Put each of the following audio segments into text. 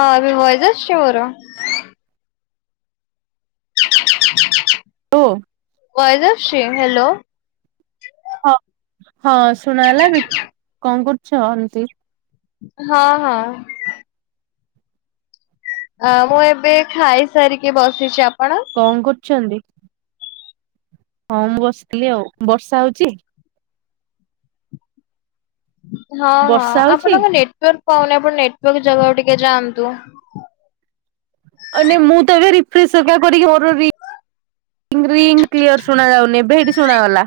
ହଁ ଏବେ ଭଏଜ ଆସୁଚି ମୋର। [unintelligible] ଭଏଜ୍ ଆସୁଚି, ହାଲୋ। ହଁ, ହଁ ଶୁଣା ଗଲାନିକି କଣ କରୁଚ? ଏମିତି ହଁ ହଁ। ଆ ମୁଁ ଏବେ ଖାଇସାରିକି ବସିଚି ଆପଣ? କଣ କରୁଛନ୍ତି? ହଁ ମୁଁ ବସିଥିଲି ଆଉ ବର୍ଷା ହଉଛି। ହଁ ହଁ ବର୍ଷା ହଉଛି ଆପଣଙ୍କ ନେଟୱାର୍କ ପାଉନି ଆପଣ ନେଟୱାର୍କ ଜାଗାକୁ ଟିକେ ଯାଆନ୍ତୁ। ଆଉ ନେ ମୁଁ ତ ଏବେ ରିଫ୍ରେସ ଆଗା କରିକି ମୋର ରି ରିଙ୍ଗ କ୍ଲିୟର ଶୁଣା ଯାଉନି ଏବେ ହେଇଟି ଶୁଣାଗଲା।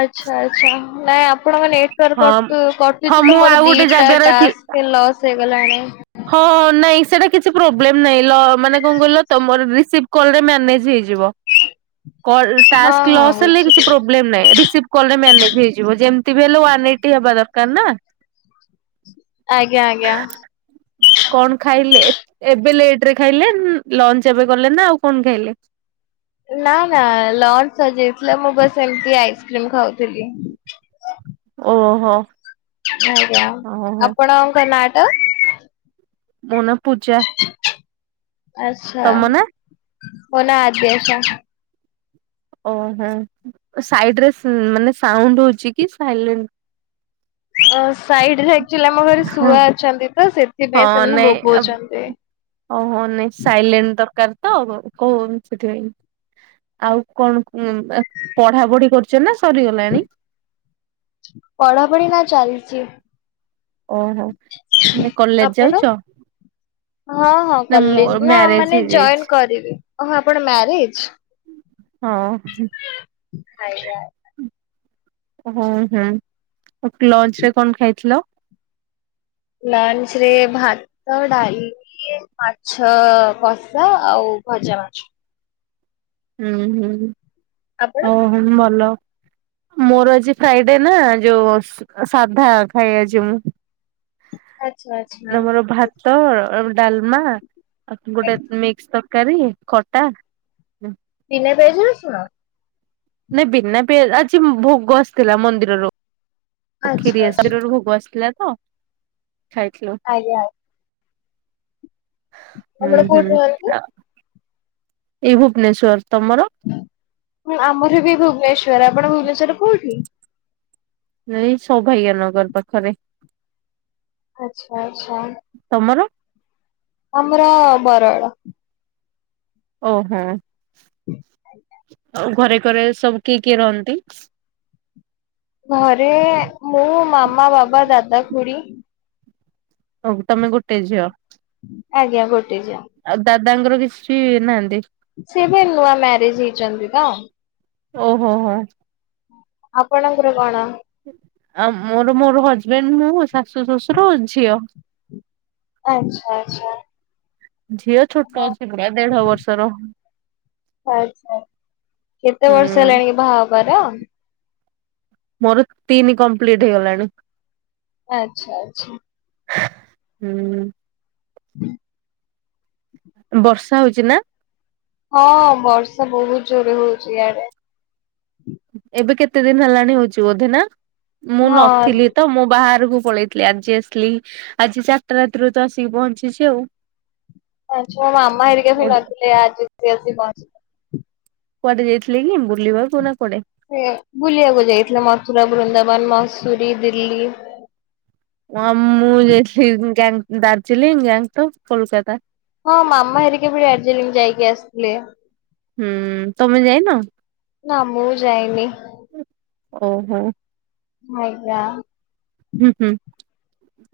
ଆଚ୍ଛା ଆଚ୍ଛା ନାଇଁ ଆପଣଙ୍କ ନେଟ ୱର୍କ ହଁ କଟ ହଁ କଟୁଛି ତ ମୁଁ ମୋର ଆଉ ଗୋଟେ ଦିଟା ଜାଗାରେ ଥି ଟ୍ୟାକ୍ସ ଲସ୍ ହେଇଗଲାଣି। ହଁ ନାଇଁ ସେଇଟା କିଛି ପ୍ରୋବ୍ଲେମ ନାଇଁ ଲ ମାନେ କଣ କହିଲ ତମର ରିସିପ କଲ୍ ରେ ମ୍ୟାନେଜ ହୋଇଯିବ କଲ ହଁ ଟାସ୍କ ହଁ ଲସ ହେଲେ କିଛି ବୁଝିଲି। ପ୍ରୋ ବ୍ଲେମ ନାହିଁ ରିସିପ୍ଟ କଲ ରେ ମ୍ୟାନେଜ ହେଇଯିବ ଯେମିତି ବି ହେଲେ ୱାନ ଏଇଟି ହେବା ଦରକାର ନା। ଆଜ୍ଞା, ଆଜ୍ଞା। କଣ ଖାଇଲେ? ଏ ଏବେ ଲେଟରେ ଖାଇଲେ ଲଞ୍ଚ ଏବେ କଲେ ନା ଆଉ କଣ ଖାଇଲେ? ନା ନା ଲଞ୍ଚ ସରିଯାଇଥିଲା ମୁଁ ବାସ ଏମିତି ଆଇସ୍କ୍ରିମ ଖାଉଥିଲି। ଓହୋ। ଆଜ୍ଞା ଓହୋ ଆପଣଙ୍କ ନା ଟା? ମୋ ନାଁ ପୂଜା। ଆଚ୍ଛା, ତମ ନା? ମୋ ନାଁ ଆଦ୍ୟାଶା। ଓହୋ ସାଇଡରେ ସି ମାନେ ସାଉଣ୍ଡ ହଉଛି କି ସାଇଲେଣ୍ଟ ଅଁ ସାଇଡ ରେ ଆକ୍ଟୁଆଲି ଆମ ଘରେ ହଁ ଶୁଆ ଅଛନ୍ତି ତ ସେଥିପାଇଁ ହଁ ସେମାନେ ନାଇଁ ବୋବଉଛନ୍ତି। ଓହୋ ନାଇଁ ସାଇଲେଣ୍ଟ ଦରକାର ତ କୋଉ ସେଥିପାଇଁ। ଆଉ କଣ ଉମ ପଢା ପଢି କରୁଛ ନା ସରିଗଲାଣି? ପଢ଼ାପଢି ନା ଚାଲିଛି। ଓହୋ ମାନେ କଲେଜ ଆପଣ? ଯାଉଛ? ହଁ ହଁ ନା ମୋ କଲେଜ ନା ମ୍ୟାରେଜ ମାନେ ହେଇଯାଇଛି ଜଏନ୍ କରିବି। ଓ ହଁ ଆପଣ ମ୍ୟାରେଜ? ହଁ ହୁଁ। ଆଜ୍ଞା। ହୁ ହୁ ଲଞ୍ଚ ରେ କଣ ଖାଇଥିଲ? ଲଞ୍ଚ ରେ ଭାତ, ଡାଲି ମାଛ କଷା ଆଉ ଭଜା ମାଛ। ହୁଁ ହୁଁ। ଆପଣ? ଓହୋ ଭଲ। ମୋର ଆଜି ଫ୍ରାଇଡେ ନା ଯୋଉ ସାଧା ଖାଏ ଆଜି ମୁଁ। ଆଚ୍ଛା, ଆଚ୍ଛା। ଆମର ଭାତ, ଡାଲମା ଆ ଗୋଟେ ମିକ୍ସ ତରକାରୀ। ଖଟା। ବିନା ପିଆଜ ରସୁଣ? ନାଇଁ ବିନା ପିଆ, ଆଜି ଭୋଗ ଆସିଥିଲା ମନ୍ଦିରରୁ। ଓ ଆଚ୍ଛା କ୍ଷୀରି ଏ ଆଚ୍ଛା। ସାରିରୁ ଭୋଗ ଆସିଥିଲା ତ ଖାଇଥିଲୁ। ଆଜ୍ଞା। ହୁଁ ଆପଣ ହୁଁ କୋଉଠି ରୁହନ୍ତି? ଆ ଏଇ ଭୁବନେଶ୍ଵର ତମର? ହଁ ଆମର ବି ଭୁବନେଶ୍ଵର ଆପଣ ଭୁବନେଶ୍ଵରରେ କୋଉଠି? ଏଇ ସୌଭାଗ୍ୟ ନଗର ପାଖରେ। ଆଛା ଆଛା। ତମର ଆମର ବରଗଡ଼। ଓହୋ। [inaudible] ଆଉ ଘରେ କରେ ସବୁ କିଏ କିଏ ରହନ୍ତି? ଘରେ ମୁଁ, ମାମା, ବାବା, ଦାଦା, ଖୁଡି। ହଉ ତମେ ଗୋଟେ ଝିଅ? ଆଜ୍ଞା ଗୋଟେ ଝି ଆଉ ଦାଦାଙ୍କର କିଛି ନାହାନ୍ତି? ସେ ଏବେ ନୂଆ ମ୍ୟାରେଜ ହେଇଛନ୍ତି ତ? ଓହୋ ହୋ। ଆପଣଙ୍କର କଣ? ଆ ମୋର ମୋର ହଜବେଣ୍ଡ, ମୁଁ ଶାଶୁ, ଶ୍ୱଶୁର, ଝିଅ। ଆଛା ଆଚ୍ଛା। ଝିଅ ଛୋଟ ଅଛି ପୁରା ଦେଢ ବର୍ଷର। ଆଚ୍ଛା କେତେ ବର୍ଷ ହେଲାଣି କି ବାହା ହେବାର? ମୋର ତିନି କମ୍ପ୍ଲିଟ ହେଇଗଲାଣି। ଆଚ୍ଛା ଆଚ୍ଛା। ହୁଁ। [inaudible] ବର୍ଷା ହଉଛି ନା? ହଁ ବର୍ଷା ବହୁତ ଜୋର ହଉଛି ଇଆଡେ। ଏବେ କେତେ ଦିନ ହେଲାଣି ହଉଛି ବୋଧେନା? ମୁଁ ହଁ। ନଥିଲି। ତ ମୁଁ ବାହାରକୁ ପଳେଇଥିଲି ଆଜି ଆସିଲି। ଆଜି ଚାରିଟା ରାତିରୁ ତ ଆସିକି ପହଞ୍ଚିଛି ଆଉ। ଆ ମୋ ମାମା ହେରିକା ବି ନଥିଲେ ଆଜି ସ ଆସି ପହଞ୍ଚ କୁଆଡେ ଯାଇଥିଲେ କି ବୁଲିବାକୁ ନା କୁଆଡ଼େ? ବୁଲିବାକୁ ଯାଇଥିଲେ ମଥୁରା, ବୃନ୍ଦାବନ, ମସୁରୀ, ଦିଲ୍ଲୀ। ମୁଁ ଯାଇଥିଲି ଦାର୍ଜିଲିଂ, ଗଙ୍ଗଟକ୍, କୋଲକାତା। ହଁ ମାମା ହେରିକି ବି ଡାର୍ଜିଲିଂ ଯାଇକି ଆସିଥିଲେ। ହୁଁ ତମେ ଯାଇନ? ନା ମୁଁ ଯାଇନି। ଓହୋ। [unintelligible] ହୁଁ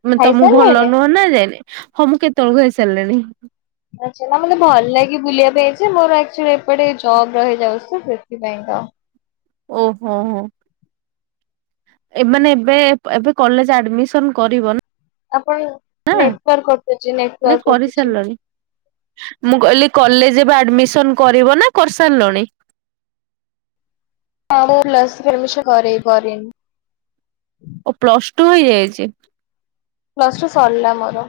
ହୁଁ ତମକୁ ଭଲ ଖାଇସାରିଲେଣି? ନୁହଁ ନା ଯାଇନ ହଁ ମୁଁ କେତେବେଳକୁ ହେଇ ସାରିଲିଣି। ଆଛା ନା ମତେ ଭଲ ଲାଗି ବୁଲିବା ପାଇ ଯେ ମୋର ଆକଚୁଆଲି ଏପଟେ ଜବ ରହିଯାଉଛି ସେଥିପାଇଁ ତ ଓହୋ ହୋ। ଏମାନେ ଏବେ ଏବେ କଲେଜ ଆଡମିସନ କରିବ ନା ଆପଣ ନେଟୱାର୍କ କଟୁଛି ନା ନେଟୱାର୍କ କଟୁଛି। କରିସାରିଲଣି ମୁଁ କହିଲି କଲେଜ ଏବେ ଆଡମିସନ କରିବ ନା କରିସାରିଲଣି? ହଁ ମୁଁ [unintelligible] ଓ ପ୍ଲସ ଟୁ ହେଇଯାଇଛି। ପ୍ଲସ ଟୁ ସରିଲା ମୋର।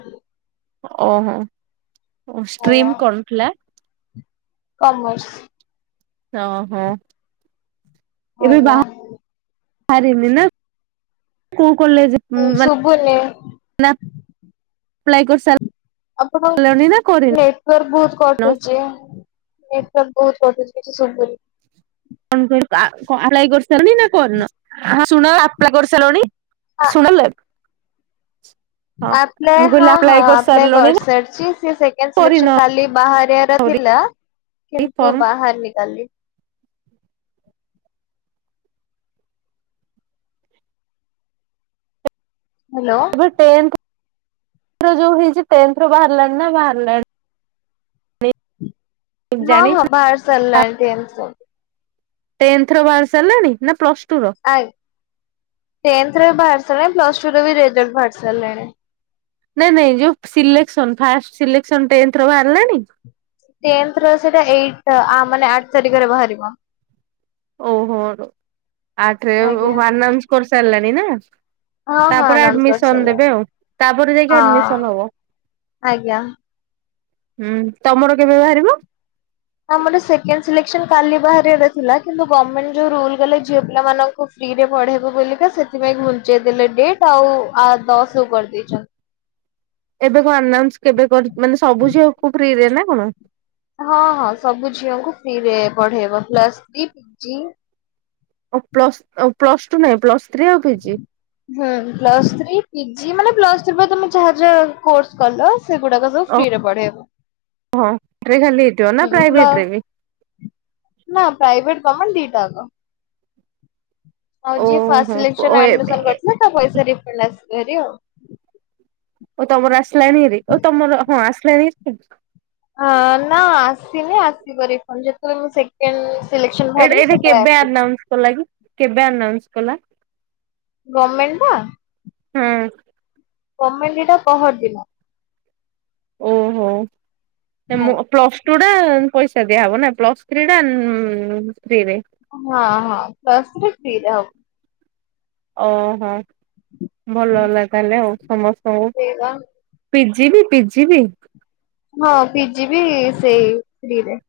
ଓହୋ ଓ ଆଜ୍ଞା ଷ୍ଟ୍ରିମ୍ କଣ ଥିଲା? କମର୍ସ। ଓହୋ। ଏବେ ବା ଆଜ୍ଞା। ବାହାରିନି ନା କୋଉ କଲେଜ। ମାନେ ଶୁଭୁନି। ନା ପ୍ଲାଇ କରସା ଆପଣଙ୍କ କରିସାରିଲଣି ନେଟୱର୍କ ବହୁତ କଟୁଛି। ନେଟୱାର୍କ ବହୁତ କଟୁଛି କିଛି ଶୁଭୁନି। [unintelligible] ଆପ୍ଲାଏ କରିସାରିଲଣି ନା କରିନ। ଶୁଣ ଆପ୍ଲାଏ କରିସାଇଲଣି। [unintelligible] [unintelligible] ଆପ୍ଲାଏ ମୁଁ ହଁ କହିଲି ହଁ ଆପ୍ଲାଏ କରିସାରିଲଣି କରିସାରିଛି ସେ ସେକେଣ୍ଡ କରିନ ସିଲେକ୍ସନ କାଲି ବାହାରିବାର ଆହୁରି ଥିଲା କିନ୍ତୁ ଫର୍ମ ବାହାରିନି କାଲି। ହ୍ୟାଲୋ। ଯୋଉ ଟେନ୍ଥର ଯୋଉ ହେଇଚି ଟେନ୍ଥର ବାହାରିଲାଣି ନା ବାହାରିଲଣି। ହଁ ହଁ ଜାଣିଛ ବାହାର ସାରିଲାଣି ଟେନ୍ଥର। ଟେନ୍ଥର ବାହାରି ସାରିଲଣି ନା ପ୍ଲସ୍ ଟୁ ର। ଆକ୍ ଟେନ୍ଥର ବି ବାହାରି ସାରିଲଣି ପ୍ଲସ ଟୁ ର ବି ରେଜଲ୍ଟ ବାହାରି ସାରିଲାଣି। ନାଇଁ ନାଇଁ ଯୋଉ ସିଲେକ୍ସନ ଫାଷ୍ଟ ସିଲେକ୍ସନ ଟେନ୍ଥର ବାହାରିଲାଣି। ଟେନ୍ଥର ସେଇଟା ଏଇଟା ମାନେ ଆଠ ତାରିଖରେ ବାହାରିବ। ଓହୋ ଆଠରେ ଆଜ୍ଞା। ଆନାଉନ୍ସ କରିସାରିଲାଣି ନା। ହଁ ହଁ ତାପରେ ଆନାଉନ୍ସ ଆଡମିସନ୍ କରିସାରିଲେଣି ଦେବେ ଆଉ। ତାପରେ ଯାଇକି ହଁ ଆଡମିସନ ହବ। ଆଜ୍ଞା। ହୁଁ ତମର କେବେ ବାହାରିବ? ଆମର ସେକେଣ୍ଡ ସିଲେକ୍ସନ କାଲି ବାହାରିବାର ଥିଲା କିନ୍ତୁ ଗମେଣ୍ଟ ଯୋଉ ରୁଲ୍ କଲେ ଝିଅ ପିଲାମାନାନଙ୍କୁ ଫ୍ରିରେ ପଢେଇବୁ ବୋଲିକା ସେଥିପାଇଁ ଘୁଞ୍ଚେଇ ଦେଲେ ଡେଟ୍ ଆଉ ଦଶକୁ କରିଦେଇଚନ୍ତି। ଏବେ କଣ ଆନାଉନ୍ସ କେବେ କରି ମାନେ ସବୁ ଝିଅକୁ ଫ୍ରି ରେ ନା କଣ? ହଁ ହଁ ସବୁ ଝିଅଙ୍କୁ ଫ୍ରିରେ ପଢେଇବ plus three, PG. Plus plus two ନାଇଁ ପ୍ଲସ୍ ଥ୍ରୀ ଆଉ ପିଜି। ହୁଁ। ପ୍ଲସ୍ ଥ୍ରୀ ପିଜି ମାନେ ପ୍ଲସ୍ ଥ୍ରୀ ପରେ ତମେ ଯାହା ଯାହା କୋର୍ସ କଲ ସେଗୁଡାକ ସବୁ ଫ୍ରି ରେ ପଢେଇବ। ହଁ। [unintelligible] ନା ପ୍ଲ ପ୍ରାଇଭେଟରେ ବି। ନା ପ୍ରାଇଭେଟ ଗମେଣ୍ଟ ଦି ଟା ଯାକ। ଫାଷ୍ଟ ଓହୋ ଓ ସଲେକ୍ସନ ଆଡ୍ମିସନ ଏବେ କରିଥିଲେ ତା ପଇସା ରିଫଣ୍ଡ ଆସିବ [unintelligible] ଆଉ। ଓ ତମର ଆସିଲାଣି ଏରି ଓ ତମର ହଁ ଆସିଲାଣି। ନା ଆସିନି ଆସିବ ରିଫଣ୍ଡ। ଯେତେବେଳେ ମୁଁ ସେକେ ସେକେଣ୍ଡ ସିଲେକ୍ସନ ବାହାରିବ ସତବେଳେ ଆସିବ। ସେ ଲାଗି କେବେ ଆନାଉନ୍ସ୍ କଲା। ଗମେଣ୍ଟ ତ। ହୁଁ। ଗମେଣ୍ଟ ଏଟା ପହରିଦିନ। ଓହୋ। ମ ଭାଇ। ପ୍ଲାସ୍ ଟୁ ଟା ପଇସା ଦିଆହବ ନା ପ୍ଲସ୍ ଥ୍ରୀ ଟା ଫ୍ରିରେ। ହଁ ହଁ ପ୍ଲସ୍ ଟୁ ଟା ଫ୍ରିରେ ହବ। ଓହୋ ଭଲ ହେଲା ତା ହେଲେ ଆଉ। ସମସ୍ତଙ୍କୁ ସେଇବା ପିଜି ବି ପିଜି ବି। ହଁ ପିଜି ବି ସେଇ ଫ୍ରୀରେ।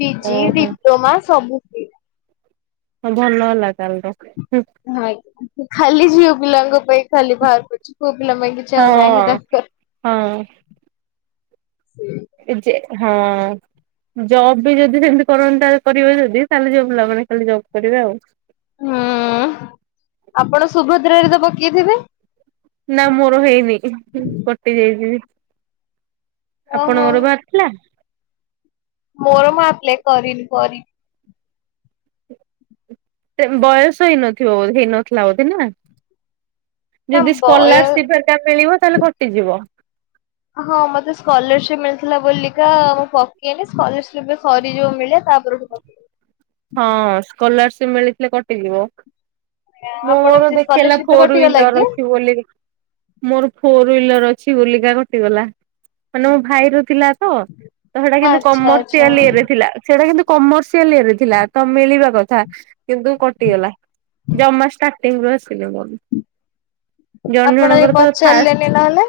ପିଜି ଓହୋ ଡିପ୍ଲୋମା ସବୁ ଫ୍ରିରେ। ହ ଭଲ ହେଲା କାଲ୍ ର ହଁ ଆଜ୍ଞା ଖାଲି ଝିଅ ପିଲାଙ୍କ ପାଇଁ ଖାଲି ବାହାର କରଛୁ ପୁଅ ପିଲା ପାଇଁ କିଛି ଆଉ ନାହିଁ ହଁ ତାଙ୍କ ର ହଁ ବିଜୟ ହଁ ଜବ୍ ବି ଯଦି ସେମିତି କରନ୍ତା କରିବେ ଯଦି ତାହଲେ ଝିଅ ପିଲା ମାନେ ଖାଲି ଜବ୍ କରିବେ ଆଉ ହୁଁ ଆପଣ ସୁଭଦ୍ରାରେ ତ ପକେଇଥିବେ ନା ମୋର ହେଇନି କଟି ଯାଇଛି ଓହୋ ଆପଣଙ୍କର ବା ହେଲା ମୋର ମୁ ଆପ୍ଲାଏ କରିନି କରିି ବୟସ ହେଇନଥ ହେଇନଥିଲା ବୋଧେ ନା ନା ଯଦି ବୟ ସ୍କଲାର୍ସିପ ଟା ମିଳିବ ତାହେଲେ କଟିଯିବ ହଁ ମତେ ସ୍କଲାର୍ସିପ ମିଳିଥିଲା ବୋଲିକା ମୁଁ ପକେଇନି ସ୍କଲାର୍ସିପ ସରି ଯୋଉ ମିଳେ ତାପରେ ମୁଁ ପକେଇବି ହଁ ସ୍କଲାର୍ସିପ ମିଳିଥିଲେ କଟିଯିବ ମୋ ଆପଣ ମୋର ସେ ଦେଖେଇଲା ସ୍କଲାରସିପରେ ଫୋର କଟିଗଲା କି? ହ୍ୱିଲର ଅଛି ବୋଲି ମୋର ଫୋର ହ୍ୱିଲର ଅଛି ବଲିକା କଟିଗଲା ମାନେ ମୋ ଭାଇ ର ଥିଲା ତ ତ ସେଇଟା କିନ୍ତୁ ଆଚ୍ଛା ଆଚ୍ଛା କମର୍ସିଆଲ ଇଏରେ ଥିଲା ସେଟା କିନ୍ତୁ କମର୍ସିଆଲ ଇଏରେ ଥିଲା ଥିଲା ତ ମିଳିବା କଥା କିନ୍ତୁ କଟିଗଲା ଜମା ଷ୍ଟାର୍ଟିଂରୁୁ ଆସିଲେ ବନି ଜଣ ଆପଣ ଏ ଜଣଙ୍କର ତ ପଚାରିଲେନି ଫାଷ୍ଟ ନହେଲେ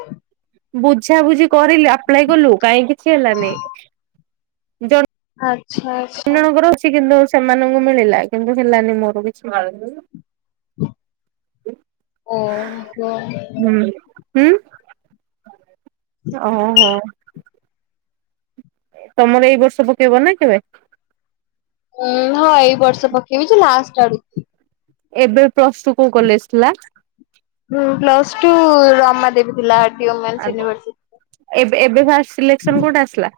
ବୁଝାବୁଝି କରିଲୁ ଆପ୍ଲାଏ କଲୁ କାହିଁ କିଛି ହେଲାନି ଜ ଆଚ୍ଛା ଅନ୍ୟ ଆଚ୍ଛା। ଜଣଙ୍କର ଅଛି କିନ୍ତୁ ସେମାନଙ୍କୁ ମିଳିଲା କିନ୍ତୁ ହେଲାନି ମୋର କିଛି ଓ ହ ହୁଁ ହୁଁ ଓହୋ ତମର ଏଇ ବର୍ଷ ପକେଇବ ନା କେବେ ଉଁ ହଁ ଏଇ ବର୍ଷ ପକେଇବି ଯେ ଲାଷ୍ଟ ଆଡ଼କୁ ଏବେ ପ୍ଲସ୍‌ଟୁ କୋଉ କଲେଜ ଥିଲା ପ୍ଲସ ଟୁ ରମା ଦେବୀ ଥିଲା ଆର ଡି ଓ ମେନସ୍ ୟୁନିଭରସି ଏବେ ଏବେ ଫାଷ୍ଟ ସିଲେକ୍ସନ କୋଉଟା ଆସିଲା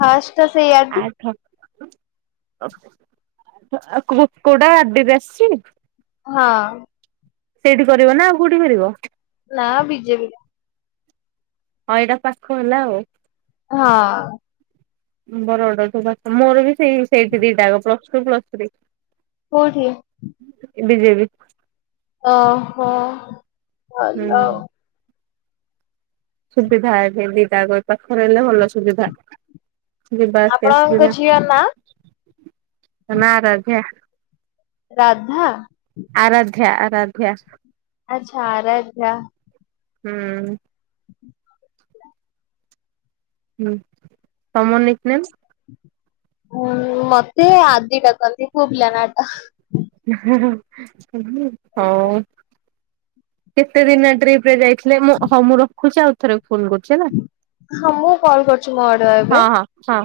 ଫାଷ୍ଟ ଟା ସେଇ ଆର୍ଡ ଆଉ କୁକୁଡ଼ା ଆଦ ବି ଆସିଛି ହଁ ସେଇଠି କରିବ ନା ଆଉ କୋଉଠି କରିବ ନା ବିଜେବି ହଁ ଏଇଟା ପାଖ ହେଲା ଆଉ ହଁ ବର ଅଡରୁ ମୋର ବି ସେଇ ସେଇଠି ଦିଟା ଯାକ ପ୍ଲସ ଟୁ ପ୍ଲସ ଥ୍ରୀ କଉଠି ବିଜେବି ଓହୋ ହୁଁ ଭଲ ସୁବିଧା ଏଠି ଦିଟା ଯାକ ପାଖରେ ହେଲେ ଭଲ ସୁବିଧା ଆପଣଙ୍କ ଝିଅ ନା [unintelligible] ରାଧା ଆରାଧ୍ୟା ଆରାଧ୍ୟା ଆଚ୍ଛା ଆରାଧ୍ୟା। ହୁଁ ହୁଁ ହୁଁ ତମ ନିକ ନେମ୍? ଉଁ ମତେ ଆଦି ଡାକନ୍ତି ପୁଅ ପିଲା ନାଟା। ହୋଉ। କେତେ ଦିନିଆ ଟ୍ରିପ୍ ରେ ଯାଇଥିଲେ ମୁଁ ହଁ ମୁଁ ରଖୁଛି ଆଉ ଥରେ ଫୋନ୍ କରୁ ହଁ ମୁଁ କଲ୍ କରୁଛି ମୋ ଆଡୁଆ ଏବେ। ହଁ ହଁ ହଁ